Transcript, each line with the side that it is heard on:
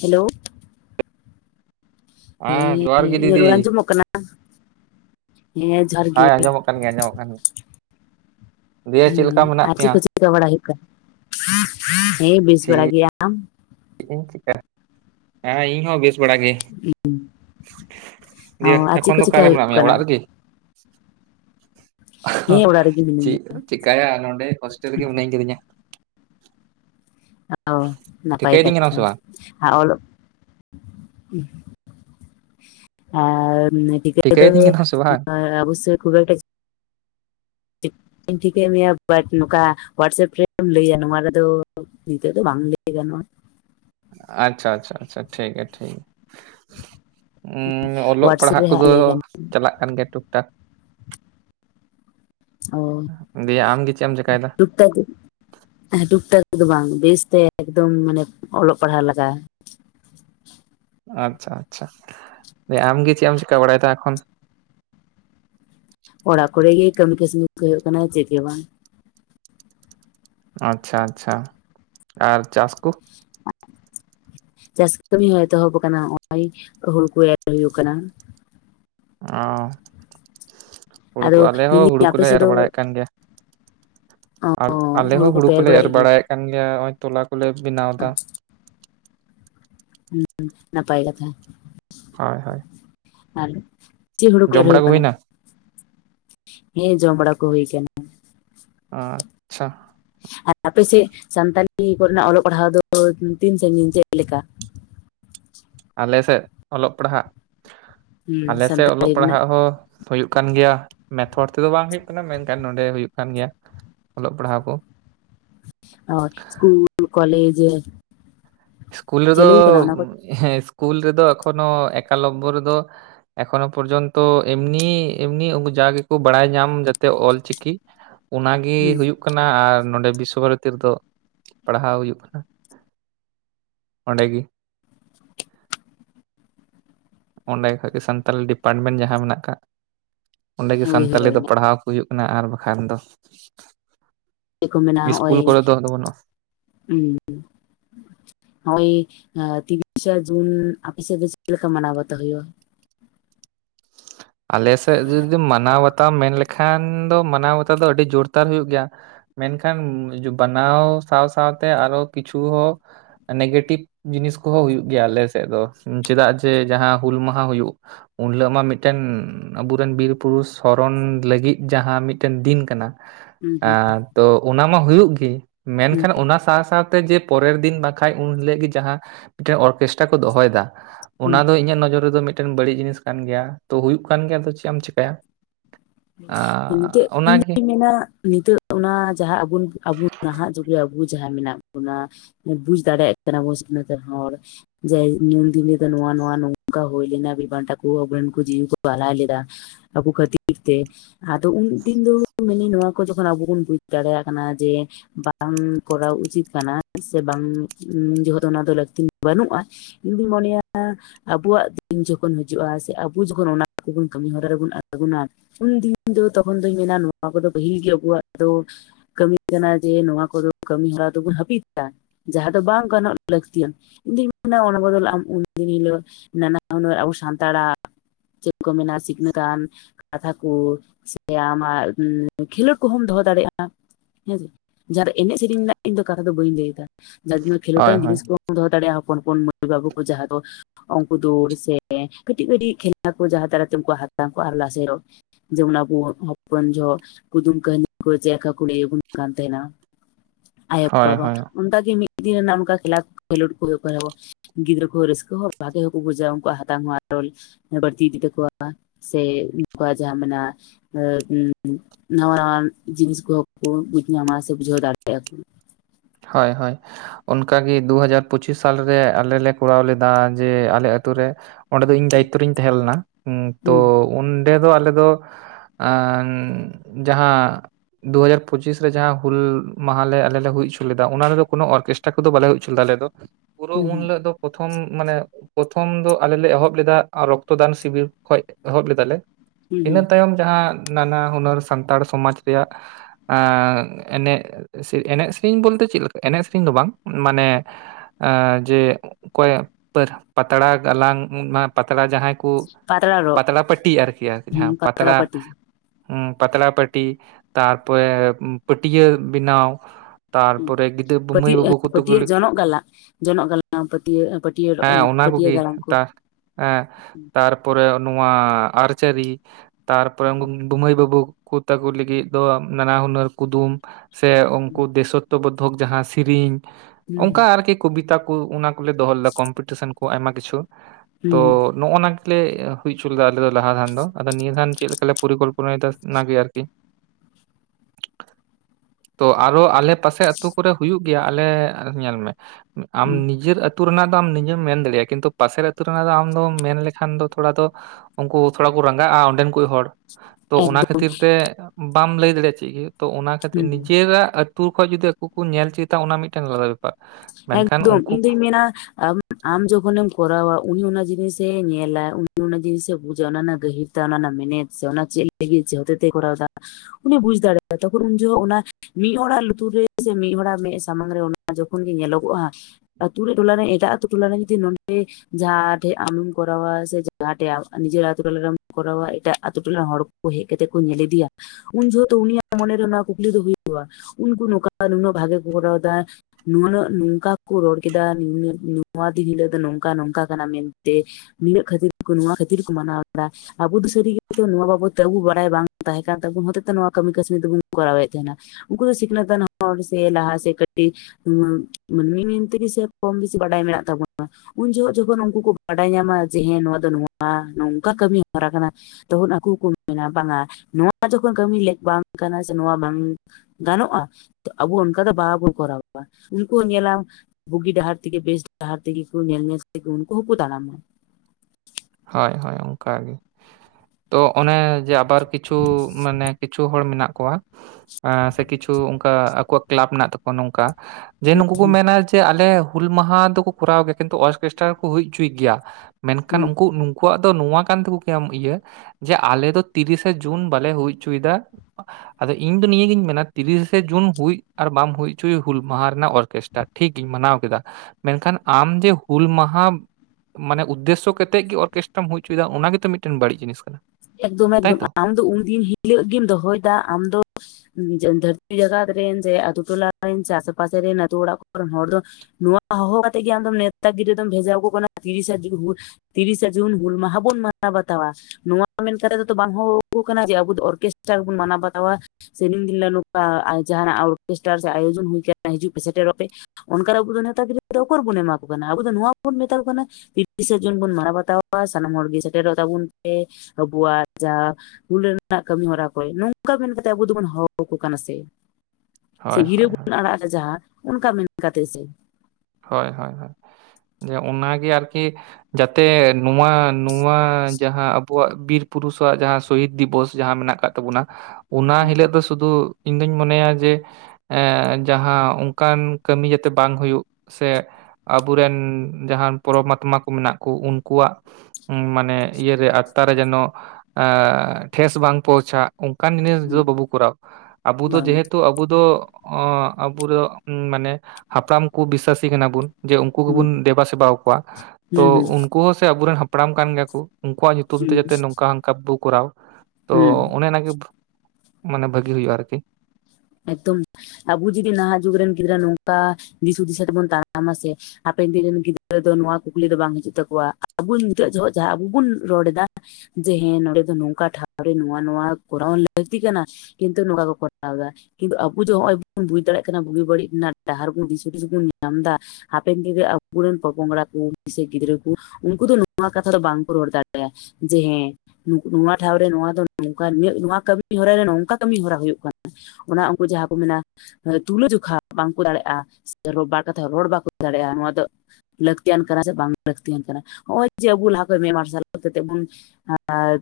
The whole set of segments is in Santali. left: ᱦᱮᱞᱳ ᱦᱮᱸ
right: ᱡᱚᱦᱟᱨ ᱜᱮ
left: ᱤᱧᱟᱜ
right: ᱫᱤᱫᱤ
left: ᱨᱚᱲ ᱟᱸᱡᱚᱢᱚᱜ ᱠᱟᱱᱟ [unintelligible]
right: ᱦᱚᱭ ᱟᱸᱡᱚᱢᱚᱜ ᱠᱟᱱ ᱜᱮᱭᱟ ᱟᱸᱡᱚᱢᱚᱜ ᱠᱟᱱ ᱜᱮᱭᱟ ᱫᱤᱭᱮ ᱪᱮᱫ ᱞᱮᱠᱟ ᱢᱮᱱᱟᱜ ᱢᱮᱭᱟ
left: ᱪᱚ ᱵᱟᱲᱟ ᱦᱩᱭᱩᱜ ᱠᱟᱱᱟ ᱦᱮᱸ ᱵᱮᱥ ᱵᱟᱲᱟ ᱜᱮᱭᱟᱢ
right: ᱪᱮᱫ ᱤᱧ ᱪᱮᱠᱟ ᱦᱮᱸ ᱤᱧ ᱦᱚᱸ ᱵᱮᱥ ᱵᱟᱲᱟ ᱜᱮ
left: ᱚ
right: ᱫᱤᱭᱮ
left: ᱟᱨ ᱪᱮᱫ
right: ᱮᱠᱷᱚᱱ
left: ᱠᱚ
right: ᱫᱚ
left: ᱪᱤᱠᱟ
right: ᱚᱠᱟᱨᱮ ᱢᱮᱱᱟᱜ
left: ᱦᱩᱭᱩᱜ
right: ᱢᱮᱭᱟ
left: ᱠᱟᱱᱟ
right: ᱚᱲᱟᱜ ᱨᱮᱜᱤ
left: ᱦᱮᱸ ᱚᱲᱟᱜ ᱨᱮᱜᱮ
right: ᱪᱮ
left: ᱢᱤᱱᱟᱹᱧᱟ
right: ᱪᱤᱠᱟᱭᱟ ᱱᱚᱰᱮ ᱦᱳᱥᱴᱮᱞ ᱨᱮᱜᱮ ᱢᱤᱱᱟᱹᱧ ᱠᱟᱫᱤᱧᱟ
left: ᱚ ᱱᱟᱯᱟᱭ
right: ᱴᱷᱤᱠᱟᱹᱭᱤᱫᱤᱧ ᱠᱟᱱᱟᱢ ᱥᱮ ᱵᱟᱝ
left: ᱠᱟᱛᱷᱟ ᱚᱞᱚᱜ ᱟᱨ [unintelligible] ᱫᱚ
right: ᱴᱷᱤᱠᱟᱹᱭᱤᱫᱤᱧ ᱠᱟᱱᱟᱢ ᱥᱮ ᱵᱟᱝ
left: ᱚᱵᱚᱥᱮ ᱠᱷᱩᱵ ᱮᱠᱴᱟ ᱴᱷᱤᱠᱟᱹᱭᱮ ᱢᱮᱭᱟ ᱵᱟᱴ ᱱᱚᱠᱟ ᱦᱳᱣᱟᱴᱥᱮᱯ ᱨᱮᱢ ᱞᱟᱹᱭᱟ ᱱᱚᱣᱟ ᱨᱮᱫᱚ ᱱᱤᱛᱚᱜ ᱫᱚ ᱵᱟᱝ ᱞᱟᱹᱭ ᱜᱟᱱᱚᱜᱼᱟ
right: ᱟᱪᱪᱷᱟ ᱟᱪᱪᱷᱟ ᱟᱪᱪᱷᱟ ᱴᱷᱤᱠ ᱜᱮᱭᱟ ᱴᱷᱤᱠ ᱩᱸ ᱚᱞᱚᱜ
left: ᱦᱳᱣᱟᱴᱥᱮᱯ
right: ᱯᱟᱲᱦᱟᱜ
left: ᱨᱮ ᱦᱟᱸᱜ
right: ᱠᱚᱫᱚ
left: ᱞᱟᱹᱭ ᱜᱟᱱᱚᱜᱼᱟ
right: ᱪᱟᱞᱟᱜ ᱠᱟᱱ ᱜᱮᱭᱟ ᱴᱩᱠ ᱴᱟᱠ
left: ᱚ
right: ᱫᱤᱭᱮ ᱟᱢᱜᱮ ᱪᱮᱫ ᱮᱢ ᱪᱮᱠᱟᱭᱮᱫᱟ
left: ᱴᱩᱠ ᱴᱟᱠ ᱦᱮ ᱴᱩᱠ ᱴᱟᱠ ᱛᱮᱫᱚ ᱵᱟᱝ ᱵᱮᱥᱛᱮ ᱮᱠᱫᱚᱢ ᱢᱟᱱᱮ ᱚᱞᱚᱜ ᱯᱟᱲᱦᱟᱜ ᱞᱟᱜᱟ
right: ᱟᱪᱪᱷᱟ ᱟᱪᱪᱷᱟ ᱟᱢᱜᱮ ᱪᱮᱫ ᱮᱢ ᱪᱤᱠᱟ ᱵᱟᱲᱟᱭ ᱫᱟ ᱮᱠᱷᱚᱱ
left: ᱚᱲᱟᱜ ᱠᱚᱨᱮ ᱜᱮ ᱠᱟᱹᱢᱤ ᱠᱟᱥᱱᱤ ᱦᱩᱭᱩᱜ ᱠᱟᱱᱟ ᱪᱮᱫ ᱜᱮ ᱵᱟᱝ
right: ᱟᱪᱪᱷᱟ ᱟᱪᱪᱷᱟ ᱟᱨ ᱪᱟᱥ ᱠᱚ
left: ᱪᱟᱥ ᱠᱟᱹᱢᱤ ᱦᱚᱸ ᱮᱛᱚᱦᱚᱵ ᱠᱟᱱᱟ ᱱᱚᱜ ᱚᱭ ᱦᱩᱲᱩ ᱠᱚ ᱮᱨ ᱦᱩᱭᱩᱜ ᱠᱟᱱᱟ
right: ᱚ ᱦᱩᱲᱩ
left: ᱟᱫᱚ
right: ᱠᱚ ᱟᱞᱮ ᱦᱚᱸ
left: ᱢᱮᱱᱫᱟᱹᱧ
right: ᱦᱩᱲᱩ
left: ᱟᱯᱮ
right: ᱠᱚᱞᱮ
left: ᱥᱮᱫ
right: ᱮᱨ
left: ᱫᱚ
right: ᱵᱟᱲᱟᱭᱮ ᱠᱟᱱ ᱜᱮᱭᱟ
left: ᱚ
right: ᱟᱨ ᱟᱞᱮ ᱦᱚᱸ ᱦᱩᱲᱩ ᱠᱚᱞᱮ ᱮᱨ ᱵᱟᱲᱟᱭᱮᱫ ᱠᱟᱱ ᱜᱮᱭᱟ ᱱᱚᱜ ᱚᱭ ᱛᱚᱞᱟ ᱠᱚᱞᱮ ᱵᱮᱱᱟᱣᱫᱟ
left: ᱦᱩᱸ ᱱᱟᱯᱟᱭ ᱠᱟᱛᱷᱟ
right: ᱦᱳᱭ ᱦᱳᱭ
left: ᱟᱨ ᱪᱮᱫ ᱦᱩᱲᱩ ᱠᱚ
right: ᱡᱚᱢ
left: ᱮᱨ
right: ᱵᱟᱲᱟ
left: ᱦᱩᱭᱩᱜ ᱠᱟᱱᱟ
right: ᱦᱩᱭᱱᱟ
left: ᱦᱮᱸ ᱡᱚᱢ ᱵᱟᱲᱟ ᱠᱚ ᱦᱩᱭ ᱠᱟᱱᱟ
right: ᱟᱪᱪᱷᱟ
left: ᱟᱨ ᱟᱯᱮ ᱥᱮᱫ ᱥᱟᱱᱛᱟᱞᱤ ᱠᱚᱨᱮᱱᱟᱜ ᱚᱞᱚᱜ ᱯᱟᱲᱦᱟᱣ ᱫᱚ ᱛᱤᱱ ᱥᱟᱺᱜᱤᱧ ᱪᱮᱫ ᱞᱮᱠᱟ
right: ᱟᱞᱮ ᱥᱮᱫ ᱚᱞᱚᱜ ᱯᱟᱲᱦᱟᱜ
left: ᱦᱩᱸ
right: ᱟᱞᱮ ᱥᱮᱫ ᱚᱞᱚᱜ
left: ᱥᱟᱱᱛᱟᱲᱤ ᱨᱮᱱᱟᱜ
right: ᱯᱟᱲᱦᱟᱜ ᱦᱚ ᱦᱩᱭᱩᱜ ᱠᱟᱱ ᱜᱮᱭᱟ ᱢᱮᱛᱷᱳᱰ ᱛᱮᱫᱚ ᱵᱟᱝ ᱦᱩᱭᱩᱜ ᱠᱟᱱᱟ ᱢᱮᱱᱠᱷᱟᱱ ᱱᱚᱰᱮ ᱦᱩᱭᱩᱜ ᱠᱟᱱ ᱜᱮᱭᱟ ᱚᱞᱚᱜ ᱯᱟᱲᱦᱟᱣ ᱠᱚ
left: ᱥᱠᱩᱞ ᱠᱚᱞᱮᱡᱽ
right: ᱤᱥᱠᱩᱞ ᱨᱮᱫᱚ
left: ᱪᱟᱹᱞᱩ ᱟᱠᱟᱱᱟ ᱚᱱᱟ ᱠᱚ
right: ᱦᱮᱸ ᱤᱥᱠᱩᱞ ᱨᱮᱫᱚ ᱮᱠᱷᱚᱱᱚ ᱮᱠᱟᱞ ᱱᱚᱢᱵᱚᱨ ᱨᱮᱫᱚ ᱮᱠᱷᱚᱱᱚ ᱯᱚᱨᱡᱚᱱᱛᱚ ᱮᱢᱱᱤ ᱮᱢᱱᱤ ᱩᱱᱠᱩ ᱡᱟ ᱜᱮᱠᱚ ᱵᱟᱲᱟᱭ ᱧᱟᱢ ᱡᱟ ᱛᱮ ᱚᱞ ᱪᱤᱠᱤ ᱚᱱᱟᱜᱮ
left: ᱦᱩᱸ
right: ᱦᱩᱭᱩᱜ ᱠᱟᱱᱟ ᱟᱨ ᱱᱚᱰᱮ ᱵᱤᱥᱥᱚ ᱵᱷᱟᱨᱚᱛᱤ ᱨᱮᱫᱚ ᱯᱟᱲᱦᱟᱣ ᱦᱩᱭᱩᱜ ᱠᱟᱱᱟ ᱚᱸᱰᱮ ᱜᱤ ᱚᱸᱰᱮ ᱠᱷᱚᱡ ᱥᱟᱱᱛᱟᱞᱤ ᱰᱤᱯᱟᱴᱢᱮᱱᱴ ᱡᱟᱦᱟᱸ ᱢᱮᱱᱟᱜ ᱟᱠᱟᱜ ᱚᱸᱰᱮᱜᱮ
left: ᱦᱳᱭ
right: ᱥᱟᱱᱛᱟᱞᱤ
left: ᱦᱳᱭ
right: ᱫᱚ ᱯᱟᱲᱦᱟᱣ ᱦᱩᱭᱩᱜ ᱠᱟᱱᱟ ᱟᱨ ᱵᱟᱠᱷᱟᱱ ᱫᱚ
left: ᱪᱮᱫ ᱠᱚ ᱢᱮᱱᱟ
right: ᱤᱥᱠᱩᱞ
left: ᱱᱚᱜᱼᱚᱭ
right: ᱠᱚᱨᱮ ᱫᱚ ᱵᱟᱹᱱᱩᱜᱼᱟ᱾
left: ᱦᱩᱸ ᱱᱚᱭ ᱛᱤᱨᱤᱥᱟ ᱡᱩᱱ ᱟᱯᱮᱥᱮᱫ ᱫᱚ ᱪᱮᱫ ᱞᱮᱠᱟ ᱢᱟᱱᱟᱣ ᱵᱟᱛᱟᱣ ᱦᱩᱭᱩᱜᱼᱟ?
right: ᱟᱞᱮ ᱥᱮᱫ ᱡᱩᱫᱤ ᱢᱟᱱᱟᱣ ᱵᱟᱛᱟᱣ ᱢᱮᱱ ᱞᱮᱠᱷᱟᱱ ᱫᱚ ᱢᱟᱱᱟᱣ ᱵᱟᱛᱟᱣ ᱫᱚ ᱟᱹᱰᱤ ᱡᱩᱨ ᱛᱟᱨ ᱦᱩᱭᱩᱜ ᱜᱮᱭᱟ ᱢᱮᱱᱠᱷᱟᱱ ᱵᱟᱱᱟᱣ ᱥᱟᱶ ᱥᱟᱶᱛᱮ ᱟᱨᱚ ᱠᱤᱪᱷᱩ ᱦᱚ ᱱᱮᱜᱮᱴᱤᱵᱷ ᱡᱤᱱᱤᱥ ᱠᱚᱦᱚᱸ ᱦᱩᱭᱩᱜ ᱜᱮᱭᱟ ᱟᱞᱮ ᱥᱮᱫ ᱫᱚ ᱪᱮᱫᱟᱜ ᱡᱮ ᱡᱟᱦᱟᱸ ᱦᱩᱞ ᱢᱟᱦᱟ ᱦᱩᱭᱩᱜ ᱩᱱ ᱦᱤᱞᱳᱜ ᱢᱟ ᱢᱤᱫ ᱢᱤᱫᱴᱮᱱ ᱟᱵᱩᱨᱮᱱ ᱵᱤᱨ ᱵᱩᱨᱩ ᱥᱚᱨᱚᱱ ᱞᱟᱹᱜᱤᱫ ᱡᱟᱦᱟᱸ ᱢᱤᱫᱴᱮᱱ ᱫᱤᱱ ᱠᱟᱱᱟ
left: ᱦᱩᱸ ᱦᱩᱸ
right: ᱛᱚ ᱚᱱᱟ ᱢᱟ ᱦᱩᱭᱩᱜ ᱜᱮ
left: ᱦᱩᱸ
right: ᱢᱮᱱᱠᱷᱟᱱ ᱚᱱᱟ ᱥᱟᱶᱼ ᱥᱟᱶᱛᱮ ᱡᱮ ᱯᱚᱨᱮᱨ ᱫᱤᱱ ᱵᱟᱠᱷᱟ ᱩᱱ ᱦᱤᱞᱳᱜ ᱜᱮ ᱡᱟᱦᱟᱸ ᱢᱤᱫᱴᱮᱱ ᱚᱨᱠᱮᱥᱴᱨᱟ ᱠᱚ ᱫᱚᱦᱚᱭᱮᱫᱟ
left: ᱦᱩᱸ
right: ᱚᱱᱟ ᱫᱚ ᱤᱧᱟᱹᱜ ᱱᱚᱡᱚᱨ ᱨᱮᱫᱚ ᱢᱤᱫᱴᱮᱱ ᱵᱟᱹᱲᱤᱡ ᱡᱤᱱᱤᱥ ᱠᱟᱱ ᱜᱮᱭᱟ ᱛᱳ ᱦᱩᱭᱩᱜ ᱠᱟᱱ ᱜᱮᱭᱟ ᱛᱚ ᱪᱮᱫ ᱮᱢ ᱪᱤᱠᱟᱭᱟ
left: ᱱᱤᱛᱚᱜ [unintelligible] ᱤᱧ ᱢᱮᱱᱟ ᱾ ᱱᱤᱛᱚᱜ ᱚᱱᱟ ᱡᱟᱦᱟᱸ ᱟᱵᱚ, ᱟᱵᱚ ᱱᱟᱦᱟᱜ ᱡᱩᱜᱽ ᱨᱮ ᱟᱵᱚ ᱡᱟᱦᱟᱸ ᱢᱮᱱᱟᱜ ᱵᱚᱱᱟ ᱵᱩᱡᱽ ᱫᱟᱲᱮᱭᱟᱜ ᱠᱟᱱᱟ ᱵᱚᱱ ᱥᱤᱠᱷᱱᱟᱹᱛ ᱟᱱ ᱦᱚᱲ ᱾ ᱡᱮ ᱱᱩᱱ ᱫᱤᱱ ᱨᱮᱫᱚ ᱱᱚᱣᱟ ᱱᱚᱣᱟ ᱱᱚᱝᱠᱟ ᱦᱩᱭ ᱞᱮᱱᱟ ᱵᱤᱵᱟᱱᱴᱟ ᱠᱚ ᱟᱵᱚᱨᱮᱱᱠᱩ ᱡᱤᱣᱤ ᱠᱚ ᱟᱞᱟᱭ ᱞᱮᱫᱟ ᱾ ᱟᱵᱚ ᱠᱷᱟᱛᱤ ᱤᱨ ᱛᱮ ᱟᱫᱚ ᱩᱱᱟᱹᱜ ᱫᱤᱱ ᱫᱚ ᱢᱟᱱᱮ ᱱᱚᱣᱟ ᱠᱚ ᱡᱚᱠᱷᱚᱱ ᱟᱵᱚ ᱵᱚᱱ ᱵᱩᱡᱽ ᱫᱟᱲᱮᱭᱟᱜ ᱠᱟᱱᱟ ᱡᱮ ᱵᱟᱝ ᱠᱚᱨᱟᱣ ᱩᱪᱤᱛ ᱠᱟᱱᱟ ᱥᱮ ᱵᱟᱝ ᱩᱱᱤ ᱡᱚᱦᱚᱜ ᱫᱚ ᱚᱱᱟ ᱫᱚ ᱞᱟᱹᱠᱛᱤ ᱵᱟᱹᱱᱩᱜᱼᱟ᱾ ᱤᱧ ᱫᱩᱧ ᱢᱚᱱᱮᱭᱟ ᱟᱵᱩᱣᱟᱜ ᱫᱤᱱ ᱡᱚᱠᱷᱚᱱ ᱦᱤᱡᱩᱜᱼᱟ ᱥᱮ ᱟᱵᱚ ᱡᱚᱠᱷᱚᱱ ᱚᱱᱟ ᱠᱟᱹᱢᱤ ᱦᱚᱨᱟ ᱨᱮᱵᱚᱱ ᱟᱬᱜᱚᱱᱟ ᱩᱱᱫᱤᱱ ᱫᱚ ᱛᱚᱠᱷᱚᱱ ᱫᱚᱧ ᱢᱮᱱᱟ ᱱᱚᱣᱟ ᱠᱚᱫᱚ ᱯᱟᱹᱦᱤᱞ ᱜᱮ ᱟᱵᱚᱣᱟᱜ ᱫᱚ ᱠᱟᱹᱢᱤ ᱠᱟᱱᱟ ᱡᱮ ᱱᱚᱣᱟ ᱠᱚᱫᱚ ᱠᱟᱹᱢᱤ ᱦᱚᱨᱟ ᱫᱚᱵᱚᱱ ᱦᱟᱹᱯᱤᱫᱟ ᱡᱟᱦᱟᱸ ᱫᱚ ᱵᱟᱝ ᱜᱟᱱᱚᱜ ᱞᱟᱹᱠᱛᱤᱭᱟᱱ ᱾ ᱤᱧ ᱫᱩᱧ ᱢᱮᱱᱟ ᱚᱱᱟ ᱵᱚᱫᱚᱞ ᱩᱱ ᱫᱤᱱ ᱦᱤᱞᱳᱜ ᱱᱟᱱᱟᱦᱩᱱᱟᱹᱨ ᱟᱵᱚ ᱥᱟᱱᱛᱟᱲᱟᱜ ᱪᱮᱫ ᱠᱚ ᱢᱮᱱᱟ ᱥᱤᱠᱷᱱᱟᱹᱛ ᱟᱱ ᱾ ᱠᱟᱛᱷᱟ ᱠᱚ ᱥᱮ ᱟᱢᱟᱜ ᱠᱷᱮᱞᱳᱰ ᱠᱚᱦᱚᱸᱢ ᱫᱚᱦᱚ ᱫᱟᱲᱮᱜᱼᱟ ᱾ ᱦᱮᱸᱥᱮ ᱡᱟᱦᱟᱸ ᱮᱱᱮᱡ ᱥᱮᱨᱮᱧ ᱨᱮᱱᱟᱜ ᱤᱧ ᱫᱚ ᱠᱟᱛᱷᱟ ᱫᱚ ᱵᱟᱹᱧ ᱞᱟᱹᱭᱫᱟ ᱡᱟᱦᱟᱸ ᱠᱷᱮᱞᱳᱰ
right: ᱦᱳᱭ
left: ᱨᱮᱱ
right: ᱦᱳᱭ
left: ᱡᱤᱱᱤᱥ ᱠᱚ ᱫᱚᱦᱚ ᱫᱟᱲᱮᱜᱼᱟ, ᱦᱚᱯᱚᱱ ᱯᱚᱱ ᱢᱟᱹᱭ ᱵᱟᱹᱵᱩ ᱠᱚ ᱡᱟᱦᱟᱸ ᱫᱚ ᱳᱝᱠᱳ ᱫᱚ ᱥᱮ ᱠᱟᱹᱴᱤᱡ ᱠᱟᱹᱴᱤᱡ ᱠᱷᱮᱞᱱᱟ ᱠᱩ ᱡᱟᱦᱟᱸ ᱫᱟᱨᱟᱭ ᱛᱮ ᱩᱱᱠᱩᱣᱟᱜ ᱦᱟᱛᱟᱝ ᱠᱚ ᱟᱨᱚ ᱞᱟᱥᱮᱨᱚᱜ ᱾ ᱡᱮᱢᱚᱱ ᱟᱵᱚ ᱦᱚᱯᱚᱱ ᱡᱚᱦᱚᱜ ᱠᱩᱫᱩᱢ ᱠᱟᱹᱦᱱᱤ ᱠᱚ ᱪᱮ ᱟᱠᱟ ᱠᱩ ᱞᱮᱭ ᱵᱚᱱ ᱠᱟᱱ ᱛᱟᱦᱮᱱᱟ ᱾
right: ᱦᱳᱭ
left: ᱟᱭᱳᱼᱵᱟᱵᱟ
right: ᱦᱳᱭ
left: ᱚᱱᱠᱟᱜ ᱜᱮ ᱢᱤᱫ ᱫᱤᱱ ᱨᱮᱱᱟᱜ ᱚᱱᱠᱟ ᱠᱷᱮᱞᱟ ᱠᱷᱮᱞᱳᱰ ᱠᱚ ᱦᱩᱭᱩᱜ ᱠᱟᱱᱟᱵᱚ ᱜᱤᱫᱽᱨᱟᱹ ᱠᱚᱦᱚᱸ ᱨᱟᱹᱥᱠᱟᱹ ᱦᱚᱸ ᱵᱷᱟᱜᱮ ᱦᱚᱸᱠᱚ ᱵᱩᱡᱟ ᱩᱱᱠᱩᱣᱟᱜ ᱦᱟᱛᱟᱝ ᱦᱚᱸ ᱟᱨᱚᱞ ᱵᱟᱹᱲᱛᱤ ᱤᱫᱤ ᱛᱟᱠᱚᱣᱟ ᱥᱮ ᱩᱱᱩᱠᱩᱣᱟᱜ ᱡᱟᱦᱟᱸ ᱢᱮᱱᱟᱜ ᱾ ᱱᱟᱣᱟ ᱱᱟᱣᱟ ᱡᱤᱱᱤᱥ ᱠᱚᱦᱚᱸ ᱠᱚ ᱧᱟᱢᱟ ᱥᱮ ᱵᱩᱡᱷᱟᱹᱣ ᱫᱟᱲᱮᱜ ᱟᱠᱚ ᱾
right: ᱦᱳᱭ ᱦᱳᱭ ᱾ ᱚᱱᱠᱟᱜᱮ ᱫᱩ ᱦᱟᱡᱟᱨ ᱯᱚᱸᱪᱤᱥ ᱥᱟᱞᱨᱮ ᱟᱞᱮ ᱞᱮ ᱠᱚᱨᱟᱣ ᱞᱮᱫᱟ ᱡᱮ ᱟᱞᱮ ᱟᱹᱛᱩ ᱨᱮ ᱚᱸᱰᱮ ᱫᱚ ᱤᱧ ᱫᱟᱭᱤᱛᱛᱚ ᱨᱤᱧ ᱛᱟᱦᱮᱸ ᱞᱮᱱᱟ, ᱛᱚ
left: ᱦᱩᱸ
right: ᱚᱸᱰᱮ ᱫᱚ ᱟᱞᱮ ᱫᱚ ᱮᱸᱻ ᱡᱟᱦᱟᱸ ᱫᱩᱦᱟᱡᱟᱨ ᱯᱚᱸᱪᱤᱥ ᱨᱮ ᱡᱟᱦᱟᱸ ᱦᱩᱞ ᱢᱟᱦᱟᱞᱮ ᱟᱞᱮ ᱞᱮ ᱦᱩᱭ ᱦᱚᱪᱚ ᱞᱮᱫᱟ ᱚᱱᱟ ᱨᱮᱫᱚ ᱠᱳᱱᱳ ᱚᱨᱠᱮᱥᱴᱨᱟ ᱠᱚᱫᱚ ᱵᱟᱞᱮ ᱦᱩᱭ ᱦᱚᱪᱚ ᱞᱮᱫᱟ ᱟᱞᱮ ᱫᱚ ᱯᱩᱨᱟᱹ
left: ᱦᱩᱸ
right: ᱩᱱ ᱦᱤᱞᱳ ᱫᱚ ᱯᱨᱚᱛᱷᱚᱢ ᱢᱟᱱᱮ ᱯᱨᱚᱛᱷᱚᱢ ᱫᱚ ᱟᱞᱮᱞ ᱞᱮ ᱮᱦᱚᱵ ᱞᱮᱫᱟ ᱨᱚᱠᱛᱚᱫᱟᱱ ᱥᱤᱵᱤᱨ ᱠᱷᱚᱱ ᱮᱦᱚᱵ ᱞᱮᱫᱟᱞᱮ,
left: ᱦᱩᱸ
right: ᱤᱱᱟᱹ
left: ᱦᱩᱸ
right: ᱛᱟᱭᱚᱢ ᱡᱟᱦᱟᱸ ᱱᱟᱱᱟ ᱦᱩᱱᱟᱹᱨ ᱥᱟᱱᱛᱟᱲ ᱥᱚᱢᱟᱡᱽ ᱨᱮᱭᱟᱜ ᱟᱸ ᱮᱱᱮᱡ [unintelligible] ᱮᱱᱮᱡ ᱥᱮᱨᱮᱧ ᱵᱚᱞᱛᱮ ᱪᱮᱫ ᱞᱮᱠᱟ ᱮᱱᱮᱡ ᱥᱮᱨᱮᱧ ᱫᱚ ᱵᱟᱝ ᱢᱟᱱᱮ ᱡᱮ ᱚᱠᱚᱭ ᱯᱟᱹᱨ ᱯᱟᱛᱲᱟ ᱜᱟᱞᱟᱝ ᱯᱟᱛᱲᱟ ᱡᱟᱦᱟᱸᱭ ᱠᱚ ᱠᱩ ᱯᱟᱛᱲᱟ ᱯᱟᱹᱴᱤᱼᱟ ᱟᱨᱠᱤ
left: ᱦᱩᱸ
right: ᱡᱟᱦᱟᱸ ᱯᱟᱛᱲᱟ
left: ᱯᱟᱹᱴᱤ
right: ᱯᱟᱛᱲᱟ ᱯᱟᱹᱴᱤ ᱛᱟᱨᱯᱚᱨᱮ ᱯᱟᱹᱴᱭᱟᱹ ᱵᱮᱱᱟᱣ ᱾
left: ᱯᱟᱹᱴᱭᱟᱹ
right: ᱛᱟᱠᱚ
left: ᱯᱟᱹᱴᱭᱟᱹ ᱡᱚᱱᱚᱜ ᱜᱟᱞᱟᱝ ᱡᱚᱱᱚᱜ ᱜᱟᱞᱟᱝ ᱯᱟᱹᱴᱭᱟᱹ
right: ᱦᱮᱸ ᱚᱱᱟ
left: ᱯᱟᱹᱴᱭᱟᱹ
right: ᱠᱚᱜᱮ
left: ᱜᱟᱞᱟᱝ ᱠᱚ
right: ᱛᱟ ᱦᱮᱸ
left: ᱦᱩᱸ
right: ᱛᱟᱨᱯᱚᱨᱮ ᱱᱚᱣᱟ ᱟᱨᱪᱟᱨᱤ ᱛᱟᱨᱯᱚᱨᱮ ᱢᱟᱹᱭ ᱵᱟᱹᱵᱩ ᱠᱚ ᱛᱟᱠᱚ ᱞᱟᱹᱜᱤᱫ ᱫᱚ ᱱᱟᱱᱟ ᱦᱩᱱᱟᱹᱨ ᱠᱩᱫᱩᱢ ᱥᱮ
left: ᱦᱩᱸ
right: ᱩᱱᱠᱩ ᱫᱮᱥᱳ ᱵᱫᱷᱚᱠ ᱡᱟᱦᱟᱸ ᱥᱮᱨᱮᱧ
left: ᱦᱩᱸ
right: ᱚᱱᱠᱟ ᱟᱨᱠᱤ ᱠᱚᱵᱤᱛᱟ ᱠᱚ ᱚᱱᱟ ᱠᱚᱞᱮ ᱫᱚᱦᱚ ᱞᱮᱫᱟ ᱠᱚᱢᱯᱤᱴᱤᱥᱚᱱ ᱠᱚ ᱟᱭᱢᱟ ᱠᱤᱪᱷᱩ ᱾
left: ᱦᱩᱸ ᱾
right: ᱱᱚᱜ ᱚᱱᱟ ᱜᱮᱞᱮ ᱦᱩᱭ ᱦᱚᱪᱚ ᱞᱮᱫᱟ ᱟᱞᱮ ᱫᱚ ᱞᱟᱦᱟ ᱫᱷᱟᱱ ᱫᱚ ᱟᱫᱚ ᱱᱤᱭᱟᱹ ᱫᱷᱟᱱ ᱪᱮᱫ ᱞᱮᱠᱟᱞ ᱞᱮ ᱯᱚᱨᱤᱠᱚᱞᱯᱚᱱᱟᱭ ᱮᱫᱟ ᱚᱱᱟ ᱜᱮ ᱟᱨᱠᱤ ᱾
left: [unintelligible]
right: ᱛᱚ ᱟᱨᱚ ᱟᱞᱮ ᱯᱟᱥᱮ ᱟ ᱟᱹᱛᱩ ᱠᱚᱨᱮ ᱦᱩᱭᱩᱜ ᱜᱮᱭᱟ, ᱟᱞᱮ ᱧᱮᱞ ᱢᱮ ᱟᱢ
left: ᱦᱩᱸ
right: ᱱᱤᱡᱮᱨ ᱟᱹᱛᱩ ᱨᱮᱱᱟᱜ ᱫᱚ ᱟᱢ ᱱᱤᱡᱮᱢ ᱢᱮᱱ ᱫᱟᱲᱮᱭᱟᱜᱼᱟ ᱠᱤᱱᱛᱩ ᱯᱟᱥᱮᱨ ᱟᱹᱛᱩ ᱨᱮᱱᱟᱜ ᱫᱚ ᱟᱢ ᱫᱚ ᱢᱮᱱ ᱞᱮᱠᱷᱟᱱ ᱫᱚ ᱛᱷᱚᱲᱟ ᱫᱚ ᱩᱱᱠᱩ ᱛᱷᱚᱲᱟᱠᱩ ᱨᱟᱸᱜᱟᱜᱼᱟ ᱚᱸᱰᱮᱱ ᱠᱩᱡ ᱦᱚᱲ ᱾ ᱛᱚ ᱚᱱᱟ
left: ᱮᱠᱫᱚᱢ
right: ᱠᱷᱟᱹᱛᱤᱨ ᱛᱮ ᱵᱟᱢ ᱞᱟᱹᱭ ᱫᱟᱲᱮᱭᱟᱜᱼᱟ ᱪᱮᱫ ᱜᱮ ᱛᱚ ᱚᱱᱟ ᱠᱷᱟᱹᱛᱤᱨ
left: ᱦᱩᱸ
right: ᱱᱤᱡᱮᱨᱟᱜ ᱠᱷᱚᱡ ᱡᱩᱫᱤ ᱟᱠᱚ ᱠᱚ ᱧᱮᱞ ᱪᱮᱫᱟ ᱚᱱᱟ ᱢᱤᱫᱴᱟᱝ ᱟᱞᱟᱫᱟ ᱵᱮᱯᱟ
left: ᱮᱠᱫᱚᱢ ᱤᱧᱫᱩᱧ ᱢᱮᱱᱟ [unintelligible] ᱟᱢ ᱡᱚᱠᱷᱚᱱᱮᱢ ᱠᱚᱨᱟᱣᱟ ᱩᱱᱤ ᱚᱱᱟ ᱡᱤᱱᱤᱥᱮ ᱧᱮᱞᱟ ᱩᱱᱤ ᱚᱱᱟ ᱡᱤᱱᱤᱥᱮ ᱵᱩᱡᱟ ᱚᱱᱟ ᱨᱮᱱᱟᱜ ᱜᱟᱹᱦᱤᱨ ᱚᱱᱟ ᱨᱮᱱᱟᱜ ᱢᱮᱱᱮᱛ ᱥᱮ ᱚᱱᱟ ᱪᱮᱫ ᱞᱟᱹᱜᱤᱫ ᱪᱮᱫ ᱦᱚᱛᱮ ᱛᱮ ᱠᱚᱨᱟᱣᱫᱟ? ᱩᱱᱤ ᱵᱩᱡ ᱫᱟᱲᱮᱭᱟᱜᱟᱭᱼᱟ ᱛᱚᱠᱷᱚᱱ ᱩᱱ ᱚᱱᱟ ᱢᱤᱫ ᱦᱚᱲᱟᱜ ᱞᱩᱛᱩᱨ ᱨᱮ ᱥᱮ ᱢᱤᱫ ᱦᱚᱲᱟᱜ ᱢᱮᱫ ᱥᱟᱢᱟᱝ ᱨᱮ ᱚᱱᱟ ᱟᱡᱚᱢ ᱟ᱾ ᱛᱚᱠᱷᱚᱱ ᱜᱮ ᱧᱮᱞᱚᱜᱚᱜᱼᱟ ᱦᱟᱜ ᱟᱛᱩ ᱨᱮ ᱴᱚᱞᱟᱨᱮ ᱮᱴᱟᱜ ᱟᱹᱛᱩ ᱴᱚᱞᱟᱨᱮ ᱢᱤᱴᱤᱫ ᱢᱟᱹᱱᱢᱤ ᱡᱟᱦᱟ ᱴᱷᱮᱜ ᱟᱢᱮᱢ ᱠᱚᱨᱟᱣᱟ ᱥᱮ ᱡᱟᱦᱟ ᱴᱷᱮᱜ ᱱᱤᱡᱮᱨ ᱟᱛᱳ ᱴᱚᱞᱟ ᱠᱚᱨᱟᱣᱟ ᱮᱴᱟᱜ ᱟᱛᱳ ᱴᱚᱞᱟ ᱦᱚᱲ ᱚᱠᱚᱭ ᱦᱮᱡ ᱠᱟᱛᱮ ᱠᱚ ᱧᱮᱞ ᱤᱫᱤᱭᱟ? ᱩᱱ ᱡᱚᱦᱮᱛᱩ ᱩᱱᱤᱭᱟᱜ ᱢᱚᱱᱮᱨᱮ ᱱᱚᱣᱟ ᱠᱩᱠᱞᱤ ᱫᱚ ᱦᱩᱭ ᱠᱚᱜ ᱟ ᱩᱱᱠᱩ ᱱᱚᱝᱠᱟ ᱱᱩᱱᱟᱹᱜ ᱵᱷᱟᱜᱮ ᱠᱚ ᱠᱚᱨᱟᱣ ᱫᱟ᱾ ᱱᱩᱱᱟᱹᱜ ᱱᱚᱝᱠᱟ ᱠᱚ ᱨᱚᱲ ᱠᱮᱫᱟ ᱱᱩᱱᱟᱹᱜ ᱱᱚᱣᱟ ᱤᱫᱤᱠᱟᱛᱮ ᱱᱚᱝᱠᱟ ᱱᱚᱝᱠᱟ ᱠᱟᱱᱟ ᱢᱮᱱᱛᱮ᱾ ᱱᱩᱱᱟᱹᱜ ᱠᱷᱟᱹᱛᱤᱨ ᱱᱚᱣᱟ ᱠᱷᱟᱹᱛᱤᱨ ᱠᱚ ᱢᱟᱱᱟᱣ ᱫᱟ᱾ ᱟᱵᱚ ᱫᱚ ᱥᱟᱹᱨᱤᱜᱮ ᱱᱚᱣᱟ ᱵᱟᱵᱚᱫ ᱠᱟᱹᱢᱤ ᱵᱟᱲᱟᱭ ᱛᱟᱦᱮᱫ ᱦᱚᱛᱮ ᱛᱮ ᱱᱚᱣᱟ ᱠᱟᱹᱢᱤ ᱠᱟᱹᱥᱱᱤ ᱛᱮᱵᱚᱱ ᱠᱚᱨᱟᱣᱮᱫ ᱛᱟᱦᱮᱱᱟ᱾ ᱚᱠᱚᱭ ᱥᱤᱠᱷᱱᱟᱹᱛᱟᱱ ᱦᱚᱲ ᱥᱮ ᱞᱟᱦᱟ ᱥᱮᱫ ᱠᱟᱹᱴᱤᱡ ᱦᱩᱸ ᱢᱟᱹᱱᱢᱤ ᱢᱮᱱ ᱛᱮᱜᱮ ᱥᱮ ᱠᱚᱢ ᱵᱮᱥᱤ ᱵᱟᱰᱟᱭ ᱢᱮᱱᱟᱜ ᱛᱟᱵᱚᱱᱟ᱾ ᱩᱱ ᱡᱚᱦᱚᱜ ᱡᱚᱠᱷᱚᱱ ᱩᱱᱠᱩ ᱠᱚ ᱵᱟᱰᱟᱭ ᱧᱟᱢᱟ ᱡᱮ ᱦᱮᱸ ᱱᱚᱣᱟ ᱫᱚ ᱱᱚᱣᱟ ᱱᱚᱝᱠᱟ ᱠᱟᱹᱢᱤ ᱦᱚᱨᱟ ᱠᱟᱱᱟ᱾ ᱛᱚᱠᱷᱚᱱ ᱟᱠᱚ ᱦᱚᱠᱚ ᱢᱮᱱᱟ ᱵᱟᱝᱟ ᱱᱚᱣᱟ ᱡᱚᱠᱷᱚᱱ ᱠᱟᱹᱢᱤ ᱞᱮᱜ ᱵᱟᱝ ᱠᱟᱱᱟ ᱥᱮ ᱱᱚᱣᱟ ᱵᱟᱝ ᱜᱟᱱᱚᱜᱼᱟ ᱟᱵᱚ ᱚᱱᱠᱟ ᱜᱮ ᱵᱟᱦᱟ ᱵᱚᱱ ᱠᱚᱨᱟᱣᱟ ᱩᱱᱠᱩᱭᱟᱜ ᱧᱮᱞᱟᱢ ᱵᱩᱜᱤ ᱰᱟᱦᱟᱨ ᱛᱮᱜᱮ ᱵᱮᱥ ᱰᱟᱦᱟᱨ ᱛᱮᱜᱮ ᱠᱚ ᱧᱮᱞ ᱧᱮᱞ ᱛᱮᱜᱮ ᱩᱱᱠᱩ ᱦᱚᱸᱠᱚ ᱛᱟᱲᱟᱢᱟ᱾
right: ᱦᱚᱭ ᱦᱚᱭ ᱚᱱᱠᱟᱜᱮ ᱛᱚ ᱚᱱᱮ ᱡᱮ ᱟᱵᱟᱨ ᱠᱤᱪᱷᱩ ᱢᱟᱱᱮ ᱠᱤᱪᱷᱩ ᱦᱚᱲ ᱢᱮᱱᱟᱜ ᱠᱚᱣᱟ ᱥᱮ ᱠᱤᱪᱷᱩ ᱚᱱᱠᱟ ᱟᱠᱚᱣᱟᱜ ᱠᱮᱞᱟᱯ ᱢᱮᱱᱟᱜ ᱛᱟᱠᱚᱣᱟ᱾ ᱚᱱᱚ ᱚᱝᱠᱟ ᱡᱮ ᱱᱩᱠᱩ ᱠᱚ ᱢᱮᱱᱟ ᱡᱮ ᱟᱞᱮ ᱦᱩᱞ ᱢᱟᱦᱟ ᱫᱚᱠᱚ ᱠᱚᱨᱟᱣ ᱜᱮᱭᱟ ᱠᱤᱱᱛᱩ ᱚᱨᱠᱮᱥᱴᱟᱨᱠᱚ ᱦᱩᱭ ᱦᱚᱪᱚᱭ ᱜᱮᱭᱟ ᱢᱮᱱᱠᱷᱟᱱ ᱱᱩᱠᱩᱣᱟᱜ ᱫᱚ ᱱᱚᱣᱟ ᱠᱟᱱ ᱛᱟᱠᱚᱭᱟ ᱟᱢ ᱤᱭᱟᱹ? ᱡᱮ ᱟᱞᱮ ᱫᱚ ᱛᱤᱨᱤᱥᱮ ᱡᱩᱱ ᱵᱟᱞᱮ ᱦᱩᱭ ᱦᱚᱪᱚᱭᱮᱫᱟ᱾ ᱟᱫᱚ ᱤᱧ ᱫᱚ ᱱᱤᱭᱟᱹᱜᱤᱧ ᱢᱮᱱᱟ ᱛᱤᱨᱤᱥᱮ ᱡᱩᱱ ᱦᱩᱭ ᱟᱨ ᱵᱟᱢ ᱦᱩᱭ ᱦᱚᱪᱚᱭ ᱦᱩᱞ ᱢᱟᱦᱟ ᱨᱮᱱᱟᱜ ᱚᱨᱠᱮᱥᱴᱟᱨ᱾ ᱴᱷᱤᱠᱜᱤᱧ ᱢᱟᱱᱟᱣ ᱠᱮᱫᱟ ᱢᱮᱱᱠᱷᱟᱱ ᱟᱢ ᱡᱮ ᱦᱩᱞ ᱢᱟᱦᱟ ᱢᱟᱱᱮ ᱩᱫᱽᱫᱮᱥᱥᱚ ᱛᱮᱜ ᱜᱮ ᱚᱨᱠᱮᱥᱴᱨ ᱮᱢ ᱦᱩᱭ ᱚᱪᱚᱭᱮᱫᱟ ᱚᱱᱟ ᱜᱮᱛᱚ ᱢᱤᱫᱴᱮᱱ ᱵᱟᱹᱲᱤᱡ ᱡᱤᱱᱤᱥ ᱠᱟᱱᱟ᱾
left: ᱮᱠᱫᱚᱢ ᱮᱠᱫᱚᱢ
right: ᱛᱟᱭᱛᱚ
left: ᱟᱢ ᱫᱚ ᱩᱱᱫᱤᱱ ᱦᱤᱞᱳᱜ ᱜᱮᱢ ᱫᱚᱦᱚᱭᱮᱫᱟ ᱟᱢ ᱫᱚ [unintelligible] ᱫᱷᱟᱹᱨᱛᱤ ᱡᱟᱠᱟᱛ ᱨᱮᱱ ᱡᱮ ᱟᱹᱛᱩ ᱴᱚᱞᱟ ᱨᱮᱱ ᱥᱮ ᱟᱥᱮ ᱯᱟᱥᱮ ᱨᱮᱱ ᱟᱹᱛᱩ ᱚᱲᱟᱜ ᱠᱚᱨᱮᱱ ᱦᱚᱲ ᱫᱚ ᱱᱚᱣᱟ ᱦᱚᱦᱚ ᱠᱟᱛᱮ ᱜᱮ ᱟᱢᱫᱚᱢ ᱱᱮᱣᱛᱟ ᱜᱤᱨᱟᱹ ᱫᱚᱢ ᱵᱷᱮᱡᱟ ᱟᱠᱚ ᱠᱟᱱᱟ ᱛᱤᱨᱤᱥᱟ ᱡᱩᱱ᱾ ᱾ ᱛᱤᱨᱤᱥᱮ ᱡᱩᱱ ᱦᱩᱞ ᱢᱟᱦᱟ ᱵᱚᱱ ᱢᱟᱱᱟᱣ ᱵᱟᱛᱟᱣᱟ᱾ ᱱᱚᱣᱟ ᱢᱮᱱ ᱠᱟᱛᱮ ᱫᱚ ᱵᱟᱝᱦᱚᱦᱚᱣᱟᱠᱚ ᱠᱟᱱᱟ ᱡᱮ ᱟᱵᱚ ᱫᱚ ᱚᱨᱠᱮᱥᱴᱟᱨ ᱵᱚᱱ ᱢᱟᱱᱟᱣ ᱵᱟᱛᱟᱣᱟ? ᱥᱮ ᱱᱩᱱ ᱫᱤᱱ ᱦᱤᱞᱳᱜ ᱱᱚᱝᱠᱟ ᱟᱨ ᱡᱟᱦᱟᱱᱟᱜ ᱚᱨᱠᱮᱥᱴᱟᱨ ᱥᱮ ᱟᱭᱳᱡᱚᱱ ᱦᱩᱭ ᱟᱠᱟᱱᱟ ᱦᱤᱡᱩᱜ ᱯᱮ ᱥᱮᱴᱮᱨᱚᱜᱯᱮ᱾ ᱚᱱᱠᱟᱨᱮ ᱟᱵᱚ ᱫᱚ ᱱᱮᱛᱟ ᱜᱤᱨᱟᱹ ᱩᱠᱩᱨ ᱵᱚᱱ ᱮᱢᱟ ᱠᱚ ᱠᱟᱱᱟ ᱟᱵᱚ ᱫᱚ ᱱᱚᱣᱟ ᱠᱚᱵᱚᱱ ᱢᱮᱛᱟ ᱠᱚ ᱠᱟᱱᱟ ᱛᱤᱨᱤᱥᱮ ᱡᱩᱱ ᱵᱚᱱ ᱢᱟᱱᱟᱣ ᱵᱟᱛᱟᱣᱟ ᱥᱟᱱᱟᱢ ᱦᱚᱲᱜᱮ ᱥᱮᱴᱮᱨᱚᱜ ᱛᱟᱵᱚᱱ ᱯᱮ ᱟᱵᱚᱣᱟᱜ ᱡᱟ ᱦᱩᱞ ᱨᱮᱱᱟᱜ ᱠᱟᱹᱢᱤ ᱦᱚᱨᱟ ᱠᱚ ᱱᱚᱝᱠᱟ ᱢᱮᱱ ᱠᱟᱛᱮᱫ ᱟᱵᱚ ᱫᱚᱵᱚᱱ ᱦᱚᱦᱚᱣᱟ ᱟᱠᱚ ᱠᱟᱱᱟ ᱥᱮ᱾ ᱥᱮ
right: ᱦᱳᱭ ᱦᱳᱭ ᱦᱳᱭ
left: ᱜᱤᱨᱟᱹᱵᱩᱱ ᱟᱲᱟᱜ ᱫᱟ ᱡᱟᱦᱟ ᱚᱱᱠᱟ ᱢᱮᱱ ᱠᱟᱛᱮ ᱥᱮ᱾
right: ᱦᱳᱭ ᱦᱳᱭ ᱚᱱᱟᱜᱮ ᱟᱨᱠᱤ ᱡᱟᱛᱮ ᱱᱚᱣᱟ ᱱᱚᱣᱟ ᱡᱟᱦᱟ ᱟᱵᱚᱣᱟᱜ ᱵᱤᱨ ᱯᱩᱨᱩᱥᱟᱜ ᱡᱟᱦᱟ ᱥᱚᱦᱤᱫ ᱫᱤᱵᱚᱥ ᱡᱟᱦᱟ ᱢᱮᱱᱟᱜ ᱟᱠᱟᱫ ᱛᱟᱵᱚᱱᱟ ᱚᱱᱟ ᱦᱤᱞᱳᱜ ᱫᱚ ᱥᱩᱫᱩ ᱤᱧ ᱫᱩᱧ ᱢᱚᱱᱮᱭᱟ ᱡᱮ ᱡᱟᱦᱟ ᱚᱱᱠᱟᱱ ᱠᱟᱹᱢᱤ ᱡᱟᱛᱮ ᱵᱟᱝ ᱦᱩᱭᱩᱜ᱾ ᱥᱮ ᱟᱵᱚᱨᱮᱱ ᱡᱟᱦᱟᱱ ᱯᱚᱨᱢᱟᱛᱢᱟ ᱠᱚ ᱢᱮᱱᱟᱜ ᱠᱚ ᱩᱱᱠᱩᱣᱟᱜ ᱢᱟᱱᱮ ᱤᱭᱟᱹᱨᱮ ᱟᱛᱛᱟᱨᱮ ᱡᱮᱱᱚ ᱴᱷᱮᱥ ᱵᱟᱝ ᱯᱳᱣᱪᱷᱟᱜ᱾ ᱚᱱᱠᱟᱱ ᱡᱤᱱᱤᱥ ᱫᱚ ᱵᱟᱵᱩ ᱠᱚᱨᱟᱣ ᱟᱵᱚ ᱫᱚ
left: ᱵᱟᱝ
right: ᱡᱮᱦᱮᱛᱩ ᱟᱵᱩ ᱫᱚᱜ ᱟᱵᱩ ᱫᱚᱜ ᱢᱟᱱᱮ ᱦᱟᱯᱲᱟᱢ ᱠᱚ ᱵᱤᱥᱟᱹᱥᱤ ᱠᱟᱱᱟ ᱵᱚᱱ᱾ ᱡᱮ ᱩᱱᱠᱩ
left: ᱦᱩᱸ
right: ᱜᱮᱵᱚᱱ ᱫᱮᱵᱟ ᱥᱮᱵᱟ ᱠᱚᱣᱟ ᱛᱚ
left: ᱦᱩᱸ
right: ᱩᱱᱠᱩ ᱦᱚᱸ ᱥᱮ ᱟᱵᱚᱨᱮᱱ ᱦᱟᱯᱲᱟᱢ ᱠᱟᱱ ᱜᱮᱭᱟ ᱠᱚ᱾ ᱩᱱᱠᱩᱣᱟᱜ ᱧᱩᱛᱩᱢ ᱛᱮ
left: ᱦᱩᱸ
right: ᱡᱟᱛᱮ ᱱᱚᱝᱠᱟ ᱦᱟᱱᱠᱟ ᱵᱚ ᱠᱚᱨᱟᱣ ᱛᱚ
left: ᱦᱩᱸ
right: ᱚᱱᱮ ᱚᱱᱟᱜᱮ᱾ ᱢᱟᱱᱮ ᱵᱷᱟᱹᱜᱤ ᱦᱩᱭᱩ ᱟ ᱟᱨᱠᱤ᱾
left: ᱮᱠᱫᱚᱢ ᱟᱵᱚ ᱡᱩᱫᱤ ᱱᱟᱦᱟᱜ ᱡᱩᱜᱽ ᱨᱮᱱ ᱜᱤᱫᱽᱨᱟᱹ ᱱᱚᱝᱠᱟ ᱫᱤᱥ ᱦᱩᱫᱤᱥ ᱛᱮᱵᱚᱱ ᱛᱟᱲᱟᱢᱟ ᱥᱮ ᱦᱟᱯᱮᱱ ᱫᱤᱱ ᱨᱮᱱ ᱜᱤᱫᱽᱨᱟᱹ ᱫᱚ ᱱᱚᱣᱟ ᱠᱩᱠᱞᱤ ᱫᱚ ᱵᱟᱝ ᱦᱤᱡᱩᱜ ᱛᱟᱠᱚᱣᱟ ᱟᱵᱚ ᱱᱤᱛᱚᱜ ᱡᱚᱦᱚᱜ ᱡᱟᱦᱟ ᱟᱵᱚ ᱵᱚᱱ ᱨᱚᱲ ᱫᱟ ᱡᱮ ᱦᱮᱸ ᱱᱚᱸᱰᱮ ᱫᱚ ᱱᱚᱝᱠᱟ ᱴᱷᱟᱶᱨᱮ ᱱᱚᱣᱟ ᱱᱚᱣᱟ ᱠᱚᱨᱟᱣ ᱞᱟᱹᱠᱛᱤ ᱠᱟᱱᱟ? ᱠᱤᱱᱛᱩ ᱱᱚᱸᱰᱮ ᱠᱚ ᱠᱚᱨᱴᱟᱣᱫᱟ ᱠᱤᱱᱛᱩ ᱟᱵᱚ ᱫᱚ ᱦᱚᱜ ᱚᱭ ᱵᱚᱱ ᱵᱩᱡ ᱫᱟᱲᱮᱭᱟᱜ ᱠᱟᱱᱟ ᱵᱩᱜᱤ ᱵᱟᱹᱲᱤᱡ ᱨᱮᱱᱟᱜ ᱰᱟᱦᱟᱨ ᱵᱚᱱ ᱫᱤᱥ ᱦᱩᱫᱤᱥ ᱵᱚᱱ ᱧᱟᱢ ᱮᱫᱟ ᱦᱟᱯᱮᱱ ᱫᱤᱱᱨᱮᱱ ᱟᱵᱩᱨᱮᱱ ᱯᱚᱯᱚᱝᱲᱟ ᱠᱚ ᱥᱮ ᱜᱤᱫᱽᱨᱟᱹ ᱠᱚ ᱩᱱᱠᱩ ᱫᱚ ᱱᱚᱣᱟ ᱠᱟᱛᱷᱟ ᱫᱚ ᱵᱟᱝᱠᱚ ᱨᱚᱲ ᱫᱟᱲᱮᱭᱟᱜᱼᱟ ᱡᱮ ᱦᱮᱸ ᱱᱚᱣᱟ ᱴᱷᱟᱶᱨᱮ ᱱᱚᱣᱟ ᱫᱚ ᱱᱚᱝᱠᱟ ᱱᱚᱣᱟ ᱠᱟᱹᱢᱤ ᱦᱚᱲᱟᱨᱮ ᱱᱚᱝᱠᱟ ᱠᱟᱹᱢᱤ ᱦᱚᱨᱟ ᱦᱩᱭᱩᱜ ᱠᱟᱱᱟ ᱚᱱᱟ ᱩᱱᱠᱩ ᱡᱟᱦᱟᱸ ᱠᱚ ᱢᱮᱱᱮ ᱛᱩᱞᱟᱹᱡᱚᱠᱷᱟ ᱵᱟᱝᱠᱚ ᱫᱟᱲᱮᱭᱟᱜᱼᱟ ᱥᱮ ᱵᱟᱨ ᱠᱟᱛᱷᱟ ᱨᱚᱲ ᱵᱟᱠᱚ ᱫᱟᱲᱮᱭᱟᱜᱼᱟ ᱱᱚᱣᱟ ᱫᱚ ᱞᱟᱹᱠᱛᱤᱭᱟᱱ ᱠᱟᱱᱟ ᱥᱮ ᱵᱟᱝ ᱞᱟᱹᱠᱛᱤᱭᱟᱱ ᱠᱟᱱᱟ ᱦᱚᱜᱚᱭ ᱡᱮ ᱟᱵᱚ ᱞᱟᱦᱟ ᱠᱷᱚᱱ ᱢᱮᱫ ᱢᱟᱨᱥᱟᱞ ᱠᱟᱛᱮ ᱵᱩᱱ ᱟᱨ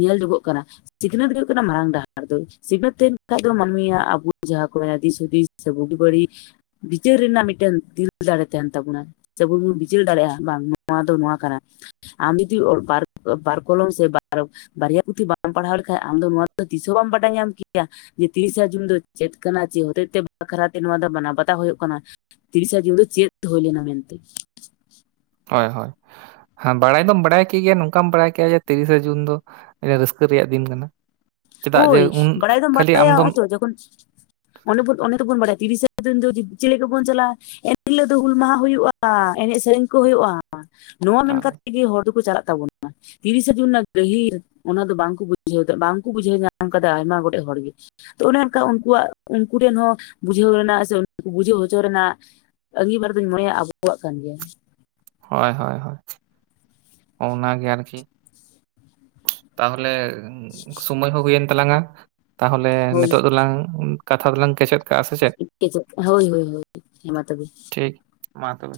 left: ᱧᱮᱞ ᱧᱚᱜᱚᱜ ᱠᱟᱱᱟ ᱥᱤᱠᱷᱱᱟᱹᱛ ᱜᱮ ᱦᱩᱭᱩᱜ ᱠᱟᱱᱟ ᱢᱟᱨᱟᱝ ᱰᱟᱦᱟᱨ ᱫᱚ ᱥᱤᱠᱷᱱᱟᱹᱛ ᱛᱟᱦᱮᱱ ᱠᱷᱟᱡ ᱢᱟᱹᱱᱢᱤᱭᱟᱜ ᱟᱵᱚ ᱡᱟᱦᱟᱸ ᱠᱚ ᱢᱮᱱᱟ ᱫᱤᱥᱤᱥ ᱦᱩᱫᱤᱥ ᱥᱮ ᱵᱩᱜᱤ ᱵᱟᱹᱲᱤᱡ ᱵᱤᱪᱟᱹᱨ ᱨᱮᱱᱟᱜ ᱢᱤᱫᱴᱮᱱ ᱫᱤᱞ ᱫᱟᱲᱮ ᱛᱟᱦᱮᱱ ᱛᱟᱵᱚᱱᱟ ᱪᱟᱵᱩ ᱵᱚᱱ ᱵᱤᱪᱟᱹᱨ ᱫᱟᱲᱮᱭᱟᱜᱼᱟ ᱵᱟᱝ ᱱᱚᱣᱟ ᱫᱚ ᱱᱚᱣᱟ ᱠᱟᱱᱟ ᱟᱢ ᱡᱩᱫᱤ ᱚᱞ ᱵᱟᱨ ᱵᱟᱨ ᱠᱚᱞᱚᱢ ᱥᱮ ᱵᱟᱨ ᱵᱟᱨᱭᱟ ᱯᱩᱛᱷᱤ ᱵᱟᱢ ᱯᱟᱲᱦᱟᱣ ᱞᱮᱠᱷᱟᱱ ᱟᱢ ᱫᱚ ᱱᱚᱣᱟ ᱫᱚ ᱛᱤᱥᱦᱚᱸ ᱵᱟᱢ ᱵᱟᱰᱟᱭ ᱧᱟᱢ ᱠᱮᱭᱟ ᱡᱮ ᱛᱤᱨᱤᱥᱟ ᱡᱩᱱ ᱫᱚ ᱪᱮᱫ ᱠᱟᱱᱟ ᱡᱮ ᱦᱚᱛᱮᱡᱛᱮ ᱵᱟᱠᱷᱨᱟᱟᱛᱮ ᱱᱚᱣᱟ ᱫᱚ ᱢᱟᱱᱟᱣ ᱵᱟᱛᱟᱣ ᱦᱩᱭᱩᱜ ᱠᱟᱱᱟ ᱛᱤᱨᱤᱥᱟ ᱡᱩᱱ ᱫᱚ ᱪᱮᱫ ᱦᱳᱭᱞᱮᱱᱟ ᱢᱮᱱᱛᱮ
right: ᱦᱳᱭ ᱦᱳᱭ ᱦᱮᱸ ᱵᱟᱲᱟᱭ ᱫᱚᱢ ᱵᱟᱰᱟᱭ ᱠᱮᱜ ᱜᱮᱭᱟ ᱱᱚᱝᱠᱟᱢ ᱵᱟᱲᱟᱭ ᱠᱮᱫᱮᱭᱟ ᱛᱤᱨᱤᱥᱮ ᱡᱩᱱ ᱫᱚ ᱨᱟᱹᱥᱠᱟᱹ ᱨᱮᱭᱟᱜ ᱫᱤᱱ ᱠᱟᱱᱟ ᱪᱮᱫᱟᱜ ᱡᱮ
left: ᱦᱳᱭ
right: ᱩᱱ
left: ᱵᱟᱲᱟᱭ ᱫᱚᱢ
right: ᱠᱷᱟᱹᱞᱤ
left: ᱵᱟᱲᱟᱭᱟ
right: ᱟᱢᱫᱚᱢ
left: ᱚᱭ ᱛᱚ ᱡᱚᱠᱷᱚᱱ ᱚᱱᱮ ᱵᱩᱱ ᱚᱱᱮ ᱫᱚᱵᱚᱱ ᱵᱟᱲᱟᱭᱟ ᱛᱤᱨᱤᱥᱮ ᱡᱩᱱ ᱫᱚ ᱪᱤᱞᱤ ᱠᱚᱵᱚᱱ ᱪᱟᱞᱟᱜᱼᱟ ᱮᱱᱦᱤᱞᱳ ᱫᱚ ᱦᱩᱞ ᱢᱟᱦᱟ ᱦᱩᱭᱩᱜᱼᱟ ᱮᱱᱮᱡ ᱥᱮᱨᱮᱧ ᱠᱚ ᱦᱩᱭᱩᱜᱼᱟ ᱱᱚᱣᱟ ᱢᱮᱱ ᱠᱟᱛᱮ ᱜᱮ ᱦᱚᱲ ᱫᱚᱠᱚ ᱪᱟᱞᱟᱜ ᱛᱟᱵᱚᱱᱟ ᱛᱤᱨᱤᱥᱟ ᱡᱩᱱ ᱨᱮᱱᱟᱜ ᱜᱟᱹᱦᱤᱨ ᱚᱱᱟ ᱫᱚ ᱵᱟᱝᱠᱚ ᱵᱩᱡᱷᱟᱹᱣ ᱫᱟ ᱵᱟᱝ ᱠᱚ ᱵᱩᱡᱷᱟᱹᱣ ᱧᱟᱢ ᱠᱟᱫᱟ ᱟᱭᱢᱟ ᱜᱚᱴᱮᱡ ᱦᱚᱲ ᱜᱮ ᱛᱚ ᱚᱱᱮ ᱚᱱᱠᱟ ᱩᱱᱠᱩᱣᱟᱜ ᱩᱱᱠᱩ ᱴᱷᱮᱱ ᱦᱚᱸ ᱵᱩᱡᱷᱟᱹᱣ ᱨᱮᱱᱟᱜ ᱥᱮ ᱵᱩᱡᱷᱟᱹᱣ ᱦᱚᱪᱚ ᱨᱮᱱᱟᱜ ᱟᱸᱜᱤᱵᱟᱨ ᱫᱚᱧ ᱢᱚᱱᱮᱭᱟ ᱟᱵᱚᱣᱟᱜ ᱠᱟᱱ ᱜᱮᱭᱟ
right: ᱦᱳᱭ ᱦᱳᱭ ᱦᱳᱭ ᱚᱱᱟᱜᱮ ᱟᱨᱠᱤ ᱛᱟᱦᱚᱞᱮ ᱥᱚᱢᱚᱭ ᱦᱚᱸ ᱦᱩᱭᱮᱱ ᱛᱟᱞᱟᱝᱼᱟ ᱛᱟᱦᱚᱞᱮ
left: ᱦᱳᱭ
right: ᱱᱤᱛᱚᱜ ᱫᱚᱞᱟᱝ ᱠᱟᱛᱷᱟ ᱫᱚᱞᱟᱝ ᱠᱮᱪᱮᱫ ᱠᱟᱜᱼᱟ ᱥᱮ ᱪᱮᱫ
left: ᱦᱳᱭ ᱦᱳᱭ ᱦᱳᱭ ᱢᱟ ᱛᱚᱵᱮ
right: ᱴᱷᱤᱠ ᱢᱟ ᱛᱚᱵᱮ